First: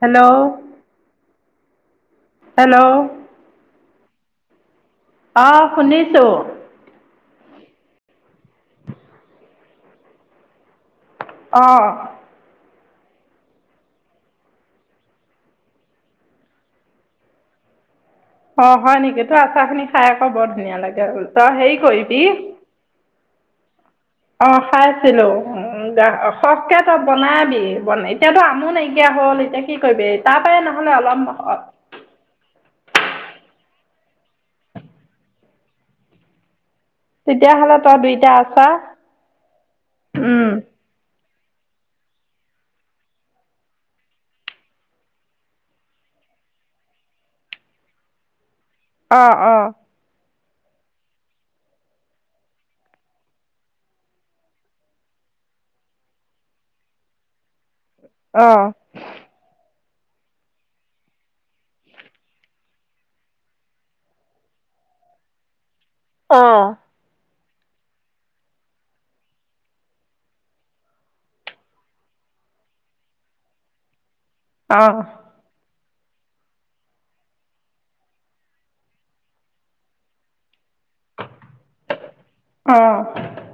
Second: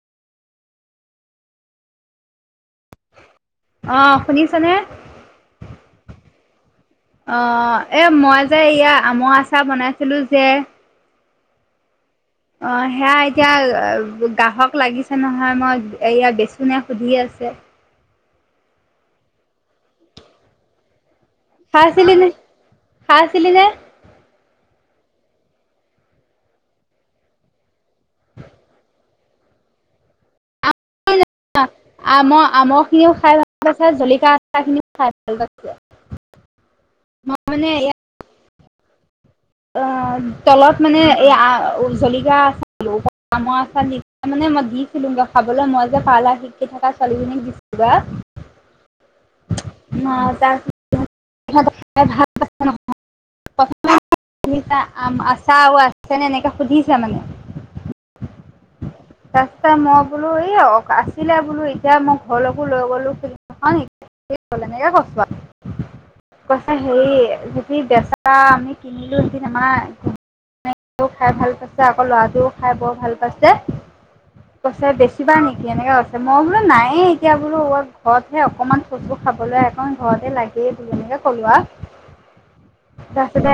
Hello? Hello? অ', শুনিছেনে? অ', শুনিছোঁ। অ', এই মই যে এয়া আমৰ আচাৰ বনাইছিলোঁ‌ যে অ'। অ', সেয়া এতিয়া গ্ৰাহক লাগিছে নহয়, মই এয়া বেচুনে সুধি আছে। অ', হয় নেকি? তোৰ আচাৰখিনি খাই আকৌ বৰ ধুনীয়া লাগে আৰু। খাইছিলি নে, খাইছিলি নে? অ', খাইছিলোঁ‌, [unintelligible] সৰহকে তই বনাবি, এতিয়াতো আমো নাইকিয়া হ'ল। কি কৰিবি? তাৰ পাই নহলে অলপ আম-আমৰ খিনিও খাই ভাল পাইছে, জলকিয়া আচাৰ খিনিও খাই ভাল পাইছে। মই মানে তেতিয়াহ'লে এয়া তই দুইটা আছাৰ অ', তলত মানে এই আ-জলিকীয়া আচাৰ দিলোঁ‌, ওপৰত আমৰ আচাৰ মানে মই দিছিলোঁ‌ গে খাবলে, মই যে পাৰ্লাৰ শিকি থকা ছোৱালী জনীক দিছিলোঁ‌ বা। অ'-অ'। [unintelligible] [unintelligible] আছাৰ আৰু আছেনে এনেকে সুধিছে মানে। অ [inaudible] তাৰপিছতে মই বোলো এই অ-আছিলে বোলো এতিয়া মই ঘৰলৈকো লৈ গ'লো সিদিনাখন। [unintelligible] অ কৈছে হেৰি, যদি বেচা আমি কিনিলোঁ‌ সেইদিন আমাৰ [unintelligible] ও খাই ভাল পাইছে, আকৌ ল'ৰাটোৱও খাই বৰ ভাল পাইছে। কৈছে অ বেচিবা নেকি, এনেকে কৈ মই বোলো নায়য়ে এতিয়া বোলো, ঘৰতহে অকণমান থৈছোঁ খাবলৈ অকণ ঘৰতে লাগেই বোলো এনেকে ক'লো আৰু। অ'। তাৰপিছতে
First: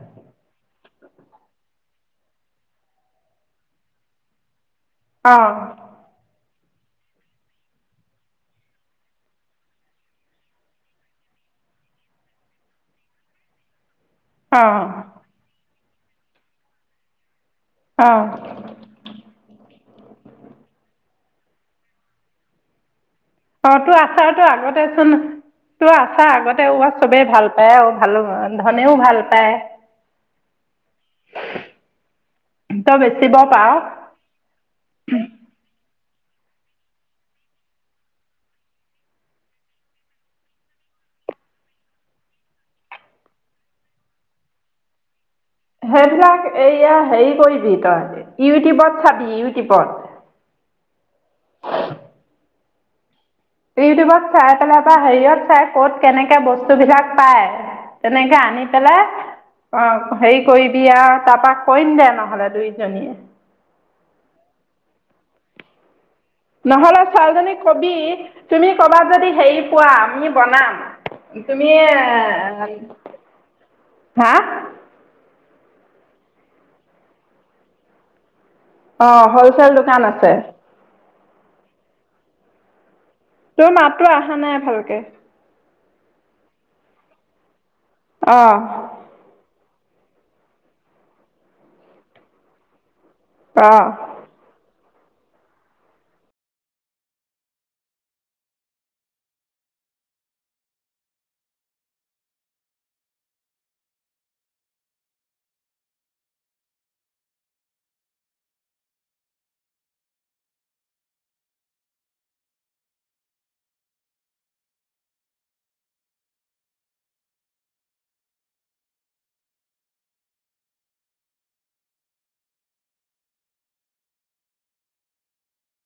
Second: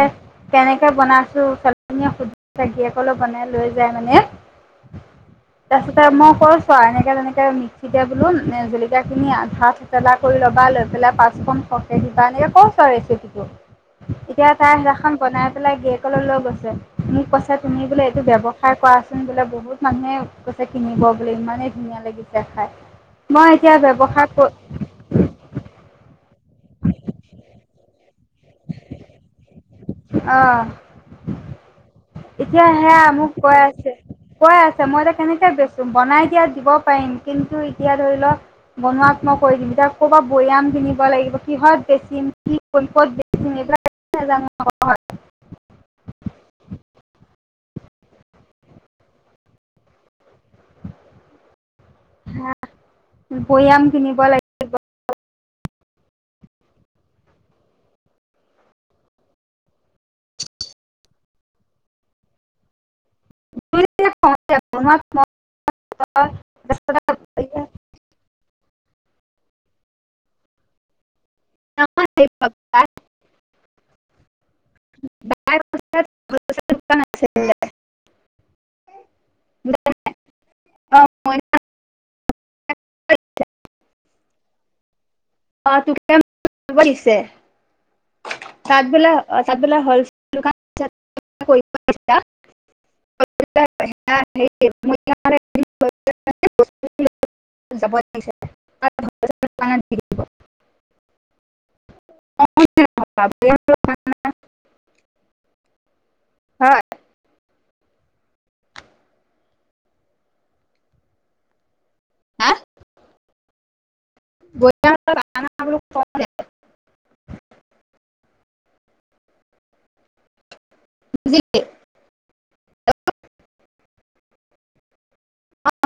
কেনেকে বনাইছোঁ‌ ছোৱালী জনীয়ে সুধিছে, গিৰিয়েকলে বনাই লৈ যায় মানে। অ'। তে মই কৈছোঁ‌ আৰু এনেকে তেনেকে আম তেতিয়া বোলো জলকীয়া খিনি আধা থেতেলা কৰি ল'বা, লৈ পেলাই পাঁচফোৰণ সৰহকে দিবা, এনেকে কৈছোঁ আৰু ৰেচিপিটো, এতিয়া তাই সেইদিনাখন অ বনাই পেলাই গিৰিয়েকলে লৈ গৈছে, মোক কৈছে তুমি বোলে এইটো অ ব্যৱসা সায় কৰাচোন বোলে, বহুত মানুহে কৈছে কিনিব বোলে ইমানেই ধুনীয়া লাগিছে খাই। মই অ এতিয়া তোৰ ব্যৱসায় আচাৰতো কৰ [unintelligible] তোৰ আছাৰ আগতে ৱ চবেই ভাল পায় আৰু ভালো হয়। ধনেও ভাল পায়। অ এতিয়া তই সেয়া মোক বেচিব কৈ পাৰ আছে, কৈ আছে মই এতিয়া কেনেকে বেছ বনাই দিয়াত দিব পাৰিম, কিন্তু এতিয়া ধৰি লওক বনোৱাত মই কৰি দিম, এতিয়া ক'বাত বৈয়াম কিনিব লাগিব, কিহত বেছিম, কি কৰিম, ক'ত বে [unintelligible] সেইবিলাক এইয়া হেৰি কৰিবি তই, ইউটিউবত চাবি ইউটিউবত। বৈয়াম কিনিব ইউটিউবত লাগিব চাই পেলাই ত পৰা হেৰিয়ত চাই ক'ত কেনেকে বস্তু বিলাক পায় তেনেকে আনি পেলে। অঁ হেৰি কৰিবি আৰু তাৰপা কৰিম দে নহ'লে দুইজনীয়ে। [inaudible] নহলে ছোৱালীজনীক কবি তুমি কৰ'বাত যদি হেৰি পোৱা আমি বনাম। তুমিয়ে। হা? অঁ হলচেল দোকান আছে। [inaudible] তোৰ মাততো আহা নাই ভালকে। [inaudible] অ'। তাত বোলে অ' তাত বোলে হলচেল দোকান অ', অ'। [inaudible] [inaudible] [inaudible] [inaudible] [inaudible] বুজিলি?